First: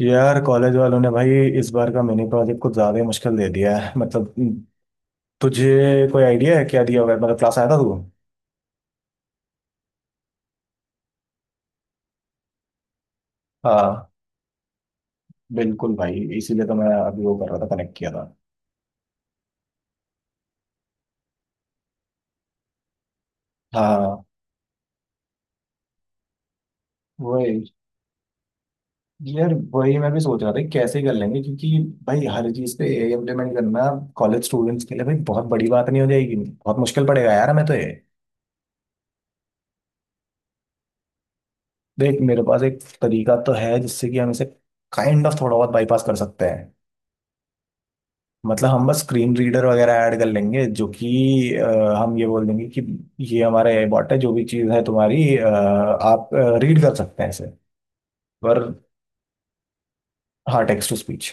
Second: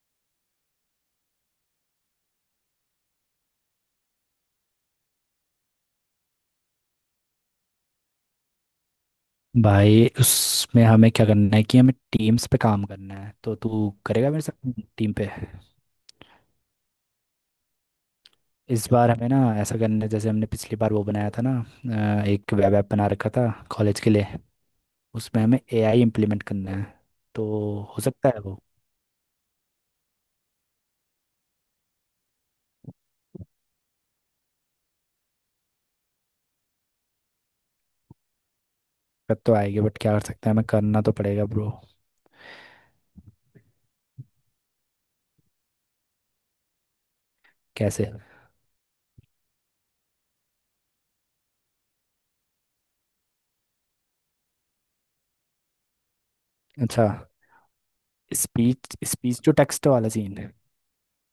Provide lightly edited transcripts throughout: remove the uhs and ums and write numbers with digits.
यार कॉलेज वालों ने भाई इस बार का मिनी प्रोजेक्ट कुछ ज्यादा ही मुश्किल दे दिया है। मतलब तुझे कोई आइडिया है क्या दिया हुआ है? मतलब क्लास आया था तू? भाई, उसमें हमें क्या करना है कि हमें टीम्स पे काम करना है। तो तू हाँ, करेगा मेरे साथ टीम पे? बिल्कुल भाई, इसीलिए तो मैं अभी वो कर रहा था, कनेक्ट किया था। इस बार हमें ना ऐसा करना है जैसे हमने पिछली बार वो बनाया था ना, एक वेब ऐप बना रखा था कॉलेज के हाँ, लिए। उसमें हमें एआई इम्प्लीमेंट करना है। तो वही। हो सकता है वो। यार वही मैं भी सोच रहा था कि कैसे कर लेंगे, क्योंकि भाई हर चीज़ पे एआई इम्प्लीमेंट करना कॉलेज स्टूडेंट्स के लिए भाई बहुत बड़ी बात नहीं हो जाएगी? बहुत मुश्किल पड़ेगा यार हमें तो ये। दिक्कत तो आएगी बट क्या कर सकते हैं, हमें करना तो पड़ेगा ब्रो। देख, मेरे पास एक तरीका तो है जिससे कि हम इसे काइंड ऑफ थोड़ा बहुत बाईपास कर सकते हैं। कैसे? मतलब हम बस स्क्रीन रीडर वगैरह ऐड कर लेंगे जो कि हम ये बोल देंगे कि ये हमारा एआई बॉट है, जो भी चीज़ है तुम्हारी, आप रीड कर अच्छा। सकते हैं इसे। पर स्पीच स्पीच टू टेक्स्ट वाला सीन है। हाँ, टेक्स्ट टू स्पीच।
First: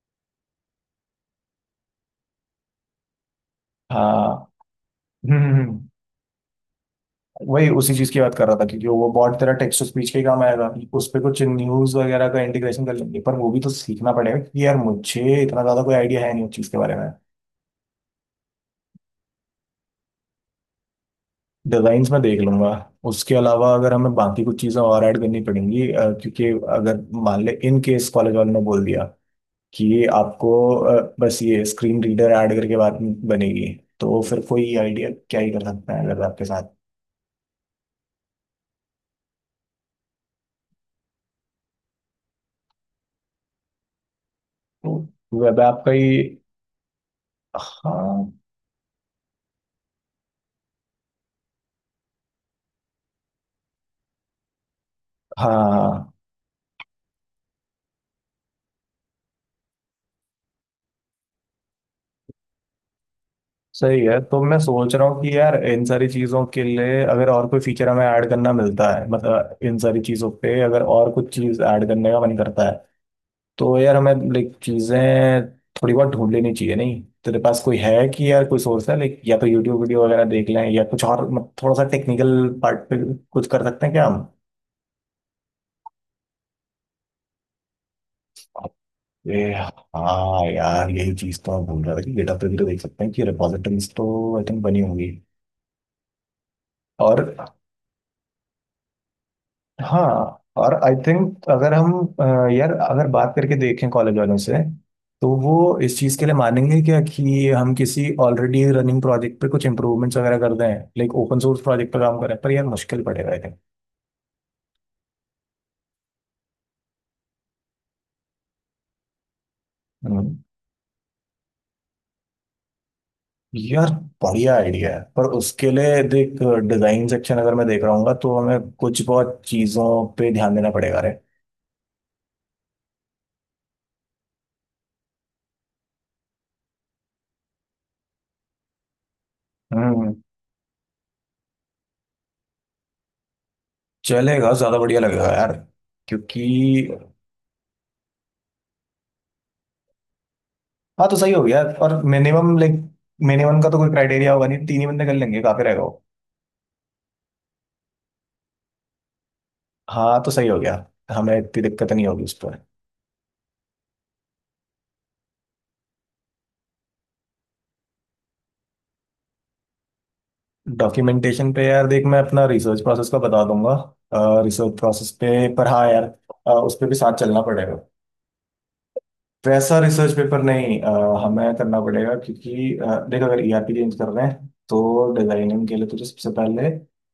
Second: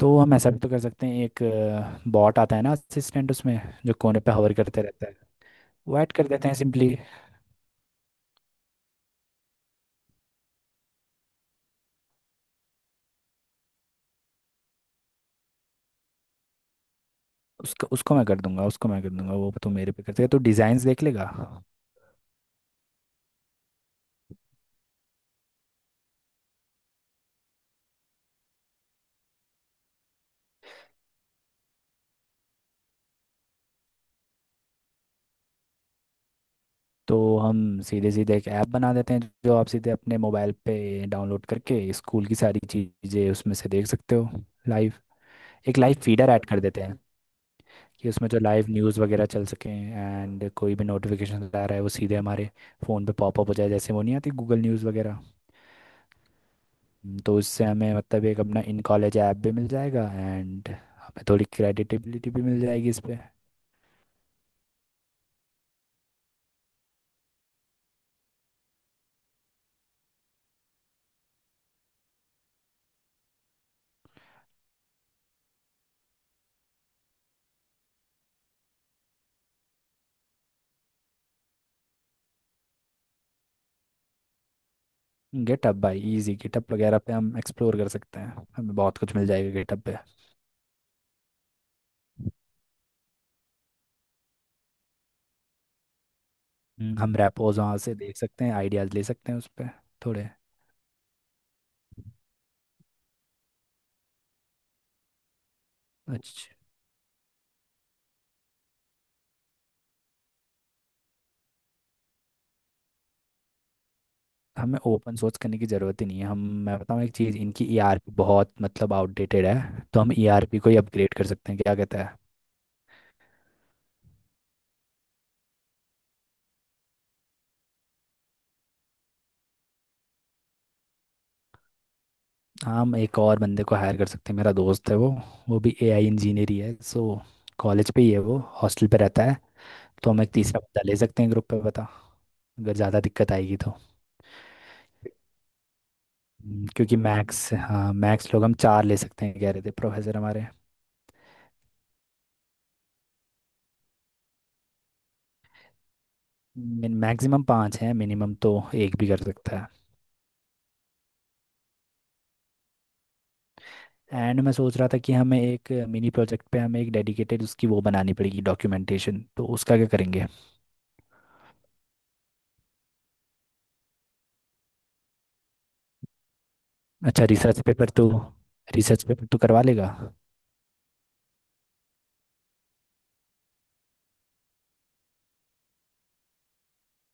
तो हम ऐसा भी तो कर सकते हैं, एक बॉट आता है ना असिस्टेंट उसमें, जो कोने पे हाँ। हवर करते रहता है, हम्म हम्म, वो ऐड कर देते हैं सिंपली। वही उसी चीज़ की बात कर रहा था, क्योंकि वो बॉट तेरा टेक्स्ट टू स्पीच के ही काम आएगा। उस पर कुछ न्यूज़ वगैरह का इंटीग्रेशन कर लेंगे, पर वो भी तो सीखना पड़ेगा क्योंकि यार मुझे इतना ज़्यादा कोई आइडिया है नहीं उस चीज़ के बारे में। उसको उसको मैं कर दूंगा, उसको मैं कर दूंगा। वो तो मेरे पे कर देगा, तो डिज़ाइंस देख लेगा। डिजाइन्स मैं देख लूंगा। उसके अलावा अगर हमें बाकी कुछ चीज़ें और ऐड करनी पड़ेंगी, क्योंकि अगर मान ले इन केस कॉलेज वालों ने बोल दिया कि ये आपको बस ये स्क्रीन रीडर ऐड करके बात बनेगी, तो फिर कोई आइडिया क्या ही कर सकता है अगर आपके साथ। तो हम सीधे सीधे एक ऐप बना देते हैं जो आप सीधे अपने मोबाइल पे डाउनलोड करके स्कूल की सारी चीज़ें उसमें से देख सकते हो लाइव। तो वेब एक ऐप का लाइव ही। फीडर ऐड कर देते हैं कि उसमें हाँ। जो लाइव न्यूज़ वगैरह चल सकें एंड कोई भी नोटिफिकेशन आ रहा है वो सीधे हमारे फ़ोन पे पॉपअप हो जाए, जैसे वो नहीं आती गूगल न्यूज़ वगैरह। हाँ। तो इससे हमें मतलब एक अपना इन कॉलेज ऐप भी मिल जाएगा एंड हमें थोड़ी क्रेडिटेबिलिटी भी मिल जाएगी इस पे। सही है। तो मैं सोच रहा हूँ कि यार इन सारी चीज़ों के लिए अगर और कोई फीचर हमें ऐड करना मिलता है, मतलब इन सारी चीज़ों पे अगर और कुछ चीज़ ऐड करने का मन करता है, तो यार हमें लाइक चीजें थोड़ी बहुत ढूंढ लेनी चाहिए। नहीं तेरे पास कोई है कि यार कोई सोर्स है लाइक, या तो यूट्यूब वीडियो वगैरह देख लें या कुछ और। थोड़ा सा टेक्निकल पार्ट पे कुछ कर सकते हैं क्या हम? गिटहब भाई, इजी, गिटहब वगैरह पे हम एक्सप्लोर कर सकते हैं, हमें बहुत कुछ मिल अरे जाएगा गिटहब पे। हाँ यार, यही चीज तो मैं भूल रहा था कि GitHub पे भी तो देख सकते हैं कि रिपॉजिटरीज तो आई थिंक बनी होंगी। हम और रेपोज वहाँ से देख सकते हैं, आइडियाज़ ले सकते हैं उस पर थोड़े हाँ, और आई थिंक अगर हम यार अगर बात करके देखें कॉलेज वालों से तो वो इस चीज़ के लिए अच्छे। मानेंगे क्या कि हम किसी ऑलरेडी रनिंग प्रोजेक्ट पे कुछ इम्प्रूवमेंट्स वगैरह कर दें, लाइक ओपन सोर्स प्रोजेक्ट पे काम करें? पर यार मुश्किल पड़ेगा आई थिंक। हमें ओपन सोर्स करने की ज़रूरत ही नहीं है। हम मैं बताऊँ एक चीज़, इनकी ईआरपी बहुत मतलब आउटडेटेड है। तो हम हम्म। ईआरपी को ही अपग्रेड कर सकते हैं, क्या कहते हैं? यार बढ़िया आइडिया है, पर उसके लिए देख, डिजाइन सेक्शन अगर मैं देख रहा हूँ तो हमें कुछ बहुत चीज़ों पे ध्यान देना पड़ेगा रे। हम एक और बंदे को हायर कर सकते हैं, मेरा दोस्त है वो भी एआई इंजीनियर ही है। सो कॉलेज पे ही है वो, हॉस्टल पे रहता है। तो हम्म। हम एक तीसरा बंदा ले सकते हैं ग्रुप पे, बता, अगर ज़्यादा दिक्कत आएगी तो। चलेगा, ज़्यादा बढ़िया लगेगा यार, क्योंकि क्योंकि मैक्स, हाँ मैक्स लोग हम चार ले सकते हैं कह रहे थे प्रोफेसर हमारे। हाँ तो सही हो गया। और मिनिमम लाइक मिनिमम का तो कोई क्राइटेरिया होगा नहीं, तीन ही बंदे कर लेंगे, काफी रहेगा वो। मैक्सिमम पाँच हैं, मिनिमम तो एक भी कर सकता है। हाँ तो सही हो गया, हमें इतनी दिक्कत नहीं होगी उस पर। एंड मैं सोच रहा था कि हमें एक मिनी प्रोजेक्ट पे हमें एक डेडिकेटेड उसकी वो बनानी पड़ेगी डॉक्यूमेंटेशन, तो उसका क्या करेंगे? डॉक्यूमेंटेशन पे यार देख, मैं अपना रिसर्च प्रोसेस का बता दूंगा, रिसर्च प्रोसेस पे। पर हाँ यार, उस पे भी साथ अच्छा। चलना पड़ेगा। रिसर्च पेपर तो करवा वैसा लेगा। रिसर्च पेपर नहीं, हमें करना पड़ेगा क्योंकि देख, अगर ईआरपी चेंज कर रहे हैं तो डिजाइनिंग के लिए तुझे सबसे पहले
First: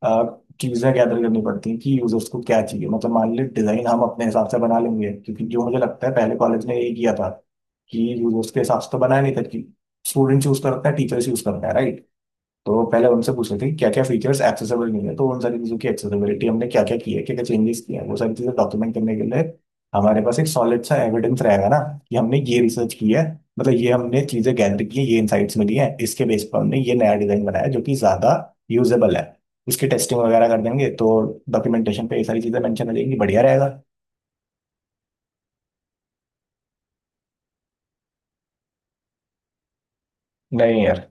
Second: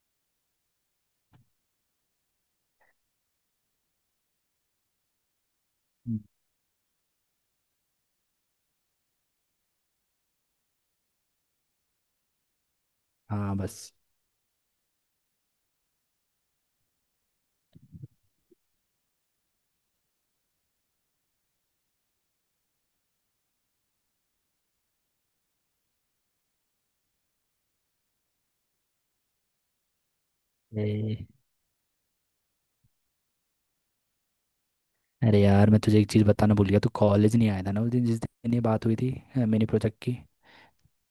चीजें गैदर करनी पड़ती हैं कि यूजर्स को क्या चाहिए। मतलब मान ले, डिजाइन हम अपने हिसाब से बना लेंगे, क्योंकि जो मुझे लगता है हम्म, पहले कॉलेज ने यही किया था कि यूजर्स के हिसाब से तो बनाया नहीं था। कि स्टूडेंट चूज करता है, टीचर्स यूज करता है, राइट? तो पहले उनसे पूछ हाँ रहे थे क्या बस। क्या फीचर्स एक्सेसिबल नहीं है, तो उन सारी चीज़ों की एक्सेसिबिलिटी हमने क्या क्या की है, क्या क्या चेंजेस किए हैं, वो सारी चीज़ें डॉक्यूमेंट करने के लिए हमारे पास एक सॉलिड सा एविडेंस रहेगा ना, कि हमने ये रिसर्च की है। मतलब ये हमने चीज़ें गैदर की है, ये इनसाइट्स मिली है, इसके बेस पर हमने ये नया डिज़ाइन बनाया जो कि ज़्यादा यूजेबल है। उसकी टेस्टिंग वगैरह कर देंगे, तो ए, डॉक्यूमेंटेशन पे ये सारी चीज़ें मेंशन हो जाएंगी, बढ़िया रहेगा। अरे यार, मैं तुझे एक चीज़ बताना भूल गया, तू कॉलेज नहीं आया था ना उस दिन जिस दिन ये बात हुई थी, मिनी प्रोजेक्ट की। नहीं यार।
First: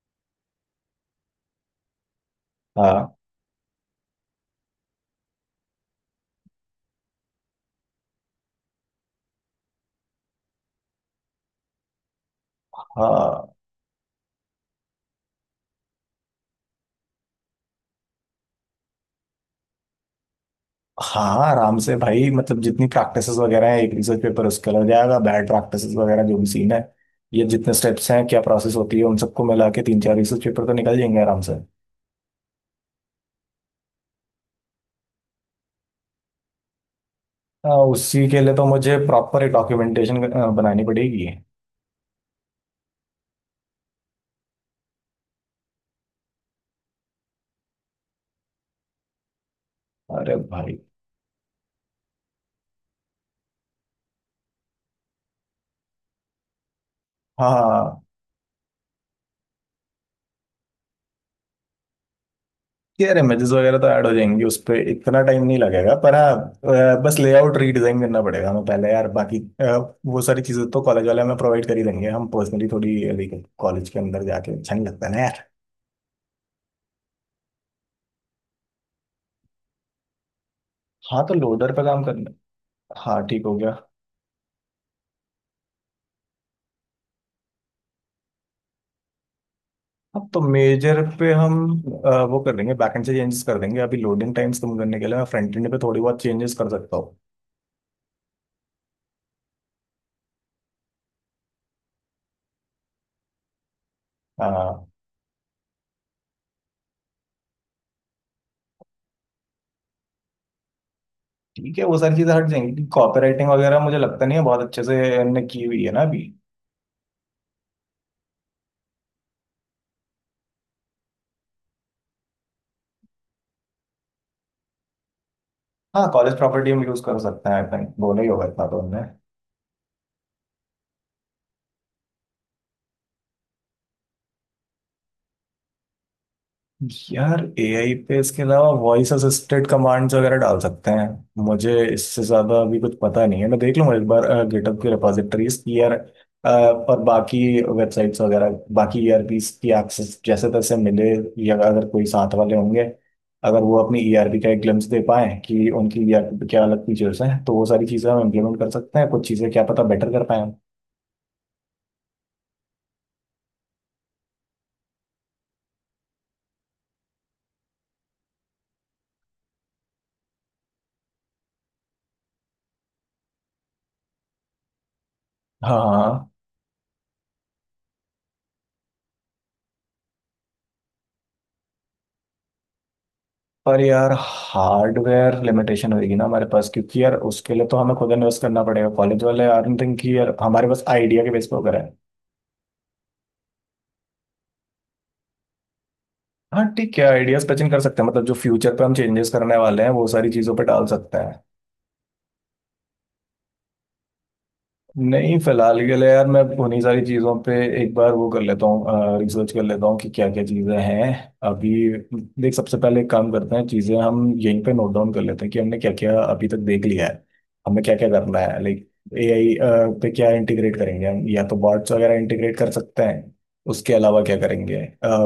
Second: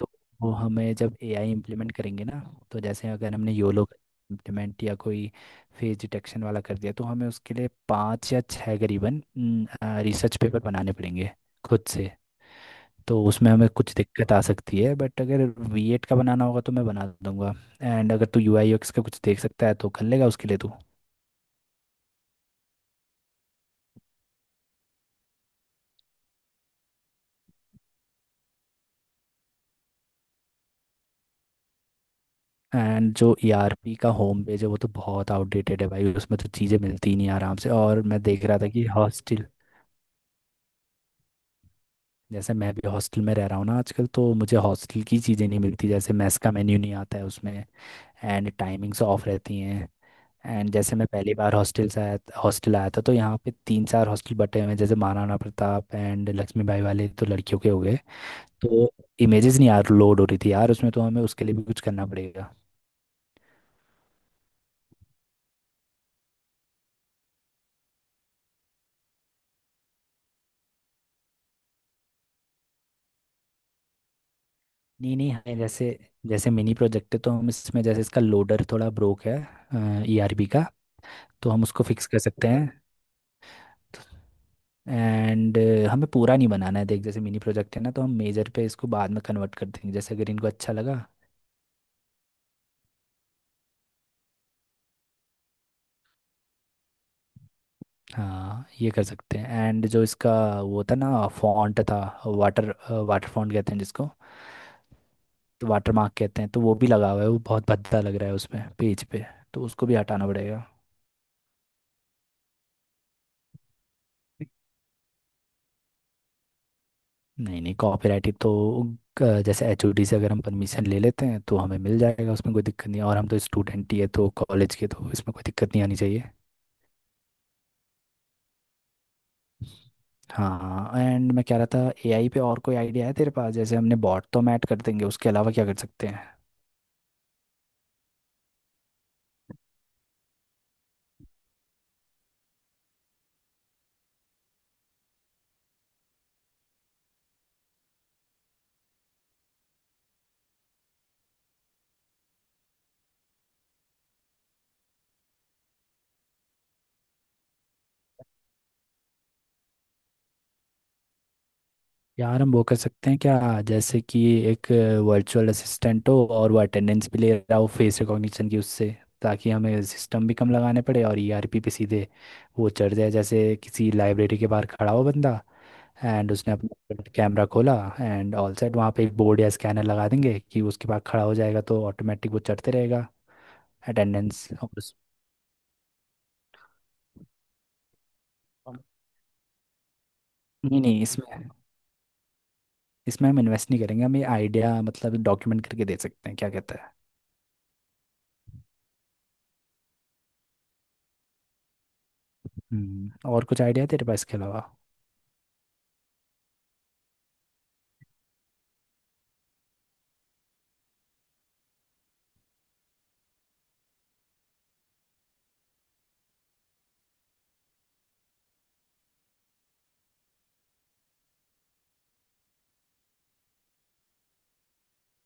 तो वो, हमें जब एआई इम्प्लीमेंट करेंगे ना, तो जैसे हाँ। अगर हमने योलो इम्प्लीमेंट या कोई फेस डिटेक्शन वाला कर दिया, तो हमें उसके लिए पाँच या छः करीबन रिसर्च पेपर बनाने पड़ेंगे खुद से। तो उसमें हाँ। हमें कुछ दिक्कत आ सकती है, बट अगर वीएट का बनाना होगा तो मैं बना दूंगा। एंड अगर तू यूआई यूएक्स का कुछ देख सकता है तो कर लेगा उसके लिए तू। हाँ आराम से भाई, मतलब जितनी प्रैक्टिसेस वगैरह है एक रिसर्च पेपर उसका लग जाएगा, बैड प्रैक्टिसेस वगैरह जो भी सीन है, ये जितने स्टेप्स हैं, क्या प्रोसेस होती है, उन सबको मिला के तीन चार रिसर्च पेपर तो निकल जाएंगे आराम से। एंड जो ईआरपी का होम पेज है वो तो बहुत आउटडेटेड है भाई, उसमें तो चीज़ें मिलती ही नहीं आराम से। आ, और मैं उसी के देख लिए रहा तो था कि मुझे प्रॉपर हॉस्टल एक डॉक्यूमेंटेशन बनानी पड़ेगी। जैसे मैं भी हॉस्टल में रह रहा हूँ ना आजकल, तो मुझे हॉस्टल की चीज़ें नहीं मिलती, जैसे मेस का मेन्यू नहीं आता है उसमें एंड टाइमिंग्स ऑफ रहती हैं। अरे एंड भाई। जैसे मैं पहली बार हॉस्टल से आया हॉस्टल आया था तो यहाँ पे तीन चार हॉस्टल बटे हुए हैं, जैसे महाराणा प्रताप एंड लक्ष्मीबाई वाले तो लड़कियों के हो गए। हाँ तो इमेजेस नहीं यार लोड हो रही थी यार उसमें, तो हमें उसके लिए भी कुछ करना पड़ेगा। यार, इमेजेस वगैरह तो ऐड हो जाएंगी, उस पर इतना टाइम नहीं लगेगा, पर हाँ बस लेआउट रीडिजाइन करना पड़ेगा हमें पहले यार। बाकी वो सारी चीज़ें तो कॉलेज वाले हमें प्रोवाइड कर ही देंगे, हम पर्सनली थोड़ी कॉलेज के अंदर जाके, अच्छा नहीं लगता नहीं ना। नहीं, हमें जैसे जैसे मिनी प्रोजेक्ट है, तो हम इसमें जैसे इसका लोडर थोड़ा ब्रोक है ई आर बी का, हाँ तो तो हम लोडर पे उसको काम फिक्स कर करना। सकते हैं। हाँ ठीक हो गया। एंड हमें पूरा नहीं बनाना है, देख जैसे मिनी प्रोजेक्ट है ना, तो हम मेजर पे इसको बाद में कन्वर्ट कर देंगे जैसे अब अगर तो इनको अच्छा मेजर लगा। पे हम वो कर देंगे, बैकएंड से चेंजेस कर देंगे। अभी लोडिंग टाइम्स कम करने के लिए मैं फ्रंट एंड पे थोड़ी बहुत चेंजेस कर सकता हूँ। हाँ, ये कर सकते हैं। एंड जो इसका वो था ना, फॉन्ट था, वाटर वाटर फॉन्ट कहते हैं जिसको, हाँ तो वाटर मार्क कहते हैं, तो वो भी लगा हुआ है, वो बहुत भद्दा लग रहा है उसमें पेज पे, तो उसको भी हटाना पड़ेगा। ठीक है, वो सारी चीज़ें हट जाएंगी। कॉपीराइटिंग वगैरह मुझे लगता नहीं है बहुत अच्छे से हमने की हुई है ना अभी। नहीं नहीं, कॉपीराइट तो जैसे एचओडी से अगर हम परमिशन ले लेते हैं तो हमें मिल जाएगा, उसमें कोई दिक्कत नहीं है। और हम तो स्टूडेंट ही है तो कॉलेज के, तो इसमें कोई दिक्कत नहीं आनी हाँ, चाहिए। कॉलेज प्रॉपर्टी हम यूज़ कर सकते हैं आई थिंक, दोनों ही होगा इतना तो हमने। हाँ। एंड मैं कह रहा था, एआई पे और कोई आइडिया है तेरे पास? जैसे हमने बॉट तो मैट कर देंगे, उसके अलावा क्या कर सकते हैं? यार एआई पे इसके अलावा वॉइस असिस्टेड कमांड्स वगैरह डाल सकते हैं। मुझे इससे ज्यादा अभी कुछ पता नहीं है, मैं देख लूंगा एक बार गिटहब की रिपोजिटरीज की यार। और बाकी वेबसाइट्स वगैरह, बाकी ईआरपीस की एक्सेस जैसे तैसे मिले, या अगर कोई साथ वाले होंगे, अगर वो अपनी ईआरपी का एक ग्लिम्स दे पाए कि उनकी ईआरपी पे क्या अलग फीचर्स हैं, तो वो सारी चीज़ें हम इम्प्लीमेंट कर सकते हैं, कुछ चीज़ें क्या पता बेटर कर पाए। यार हम वो कर सकते हैं क्या, जैसे कि एक वर्चुअल असिस्टेंट हो और वो अटेंडेंस भी ले रहा हो फेस रिकॉग्निशन की उससे, ताकि हमें सिस्टम भी कम लगाने पड़े और ईआरपी पे सीधे वो चढ़ जाए, जैसे किसी लाइब्रेरी के बाहर खड़ा हो बंदा, हाँ। हाँ। एंड उसने अपना कैमरा खोला एंड ऑल सेट। वहाँ पे एक बोर्ड या स्कैनर लगा देंगे कि उसके पास खड़ा हो जाएगा तो ऑटोमेटिक वो चढ़ते रहेगा। पर यार अटेंडेंस और उस- हार्डवेयर लिमिटेशन होगी ना हमारे पास, क्योंकि यार उसके लिए तो हमें खुद इन्वेस्ट करना पड़ेगा, कॉलेज वाले आई डोंट थिंक कि यार हमारे नहीं पास नहीं, आइडिया के बेस इसमें पे वगैरह है। इसमें हम इन्वेस्ट नहीं करेंगे, हम ये आइडिया मतलब डॉक्यूमेंट करके दे सकते हैं, क्या हाँ कहता है? ठीक है, आइडियाज पचिंग कर सकते हैं, मतलब जो फ्यूचर पे हम चेंजेस करने वाले हैं, वो सारी चीजों पे डाल सकते हैं। और कुछ आइडिया है तेरे पास इसके अलावा? नहीं फिलहाल के लिए यार, मैं उन्हीं सारी चीज़ों पे एक बार वो कर लेता हूँ, रिसर्च कर लेता हूँ कि क्या क्या चीज़ें हैं अभी। देख, सबसे पहले एक काम करते हैं, चीज़ें हम यहीं पे नोट डाउन कर लेते हैं कि हमने क्या क्या अभी तक देख लिया है, हमें क्या क्या करना है। लाइक एआई पे क्या इंटीग्रेट करेंगे हम, या तो बॉट्स वगैरह इंटीग्रेट कर सकते हैं, उसके अलावा क्या करेंगे?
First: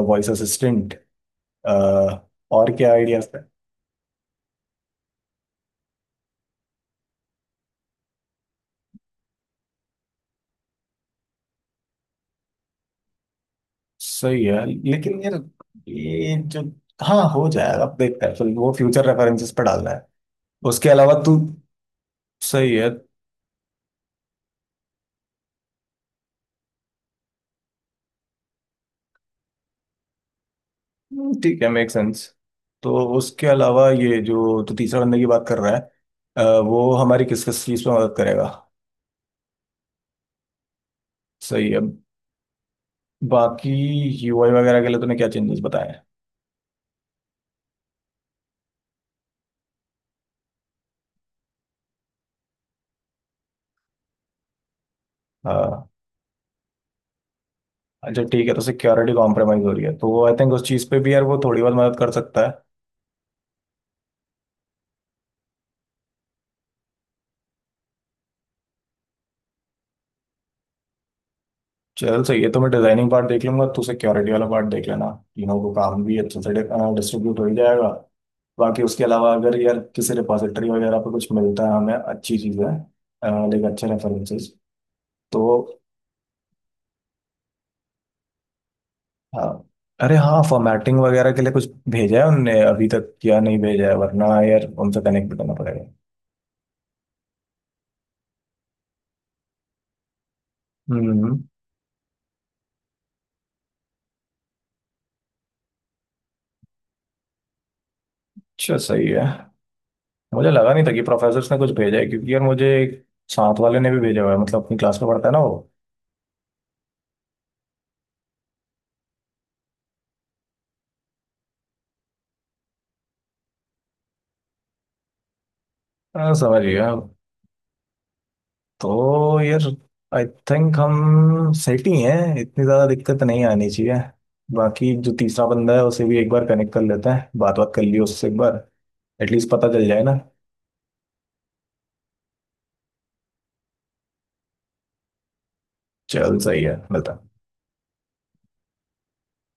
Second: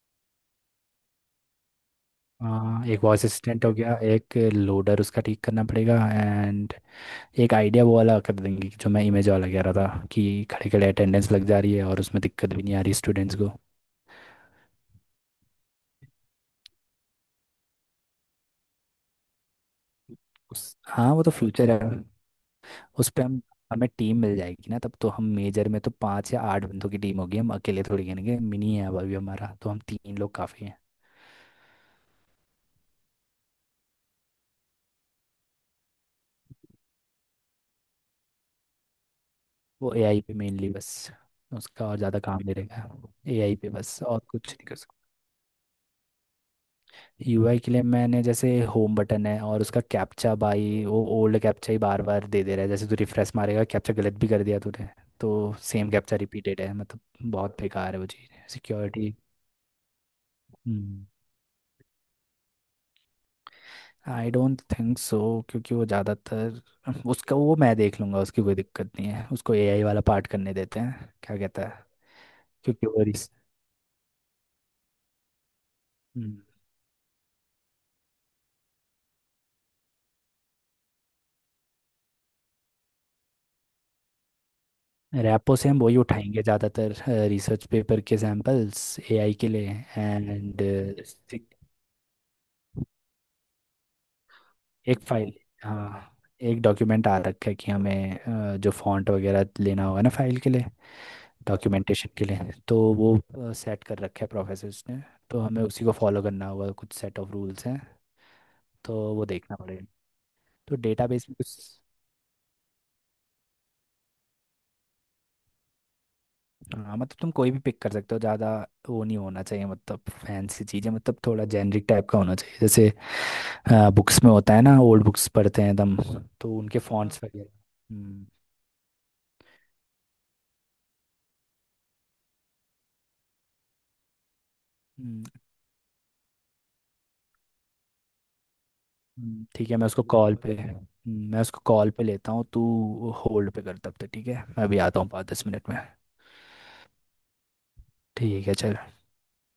Voice assistant. और क्या एक वॉइस आइडियाज थे? असिस्टेंट हो गया, एक लोडर उसका ठीक करना पड़ेगा, एंड एक आइडिया वो वाला कर देंगे जो मैं इमेज वाला कह रहा था कि खड़े खड़े अटेंडेंस लग जा रही है और उसमें दिक्कत भी नहीं आ रही स्टूडेंट्स को। सही है लेकिन यार ये जो, हाँ हो जाएगा। अब देखते हैं, फिर वो फ्यूचर रेफरेंसेस पे डालना है। उस उसके हाँ, अलावा वो तो तू, फ्यूचर है। सही है। उस पर हम हमें टीम मिल जाएगी ना तब तो, हम मेजर में तो पाँच या आठ बंदों की टीम होगी, हम अकेले थोड़ी गिनेंगे, मिनी है अब अभी हमारा, तो हम तीन लोग काफ़ी हैं। ठीक है, मेक सेंस। तो उसके अलावा ये जो तू तीसरा बंदे की बात कर रहा है, वो हमारी किस किस चीज़ में मदद करेगा? वो एआई पे मेनली बस, सही है। उसका और ज़्यादा काम दे देगा। एआई पे बाकी बस, और कुछ यूआई नहीं कर वगैरह के लिए सकते। तूने क्या चेंजेस बताए हैं? यूआई के लिए मैंने जैसे होम बटन है और उसका कैप्चा भाई, वो ओल्ड कैप्चा ही बार बार दे दे रहा है, जैसे तू रिफ्रेश मारेगा, कैप्चा गलत भी कर दिया तूने, तो हाँ। सेम कैप्चा रिपीटेड है, मतलब बहुत बेकार है वो अच्छा ठीक चीज़ है, तो सिक्योरिटी सिक्योरिटी। कॉम्प्रोमाइज़ हो रही है तो आई थिंक उस चीज़ पे भी यार वो थोड़ी बहुत मदद कर सकता है। आई डोंट थिंक सो, क्योंकि वो ज़्यादातर उसका वो मैं देख लूँगा, उसकी कोई दिक्कत नहीं है, उसको एआई वाला पार्ट करने देते हैं, क्या कहता है? चल सही है, तो मैं क्योंकि वो डिजाइनिंग पार्ट रिस देख लूंगा, तू सिक्योरिटी वाला पार्ट देख लेना। तीनों को काम भी हम्म। अच्छे से डिस्ट्रीब्यूट हो ही जाएगा। बाकी उसके अलावा अगर यार किसी रिपोजिटरी वगैरह पे कुछ मिलता है हमें, अच्छी चीज़ें लाइक, अच्छे रेफरेंसेस, तो रैपो से हम वही उठाएंगे ज़्यादातर, रिसर्च पेपर के सैम्पल्स एआई हाँ। के लिए। अरे हाँ, एंड फॉर्मेटिंग वगैरह के लिए कुछ भेजा है उनने अभी तक या नहीं भेजा है? वरना यार एक उनसे कनेक्ट फाइल भी करना पड़ेगा। हाँ, एक डॉक्यूमेंट आ रखा है कि हमें जो फॉन्ट वगैरह लेना होगा ना फाइल के लिए, हम्म। डॉक्यूमेंटेशन के लिए, तो वो सेट कर रखा है प्रोफेसर्स ने। तो हमें उसी को फॉलो करना होगा, कुछ सेट ऑफ रूल्स हैं, अच्छा तो सही है। वो देखना पड़ेगा। मुझे लगा तो नहीं था कि डेटाबेस में प्रोफेसर्स ने कुछ, कुछ भेजा है, क्योंकि यार मुझे एक साथ वाले ने भी भेजा हुआ है, मतलब अपनी क्लास में पढ़ता है ना वो। हाँ मतलब तुम कोई भी पिक कर सकते हो, ज़्यादा वो नहीं होना चाहिए मतलब फैंसी चीज़ें, मतलब थोड़ा जेनरिक टाइप का होना चाहिए, जैसे बुक्स में होता है ना, ओल्ड बुक्स पढ़ते हैं एकदम, हाँ तो समझ उनके हाँ गया। फॉन्ट्स वगैरह। हम्म, तो यार आई थिंक हम सेट ही हैं, इतनी ज़्यादा दिक्कत नहीं आनी चाहिए। बाकी जो हम्म, तीसरा बंदा है उसे भी एक बार कनेक्ट कर लेते हैं, बात बात कर लियो उससे एक बार, एटलीस्ट ठीक पता है, मैं चल जाए उसको ना। कॉल बिल्कुल पे, मैं उसको कॉल पे लेता हूँ, तू होल्ड पे कर तब तक। ठीक है, मैं अभी आता हूँ 5-10 मिनट में। चल सही है, मिलता है। ठीक है चल।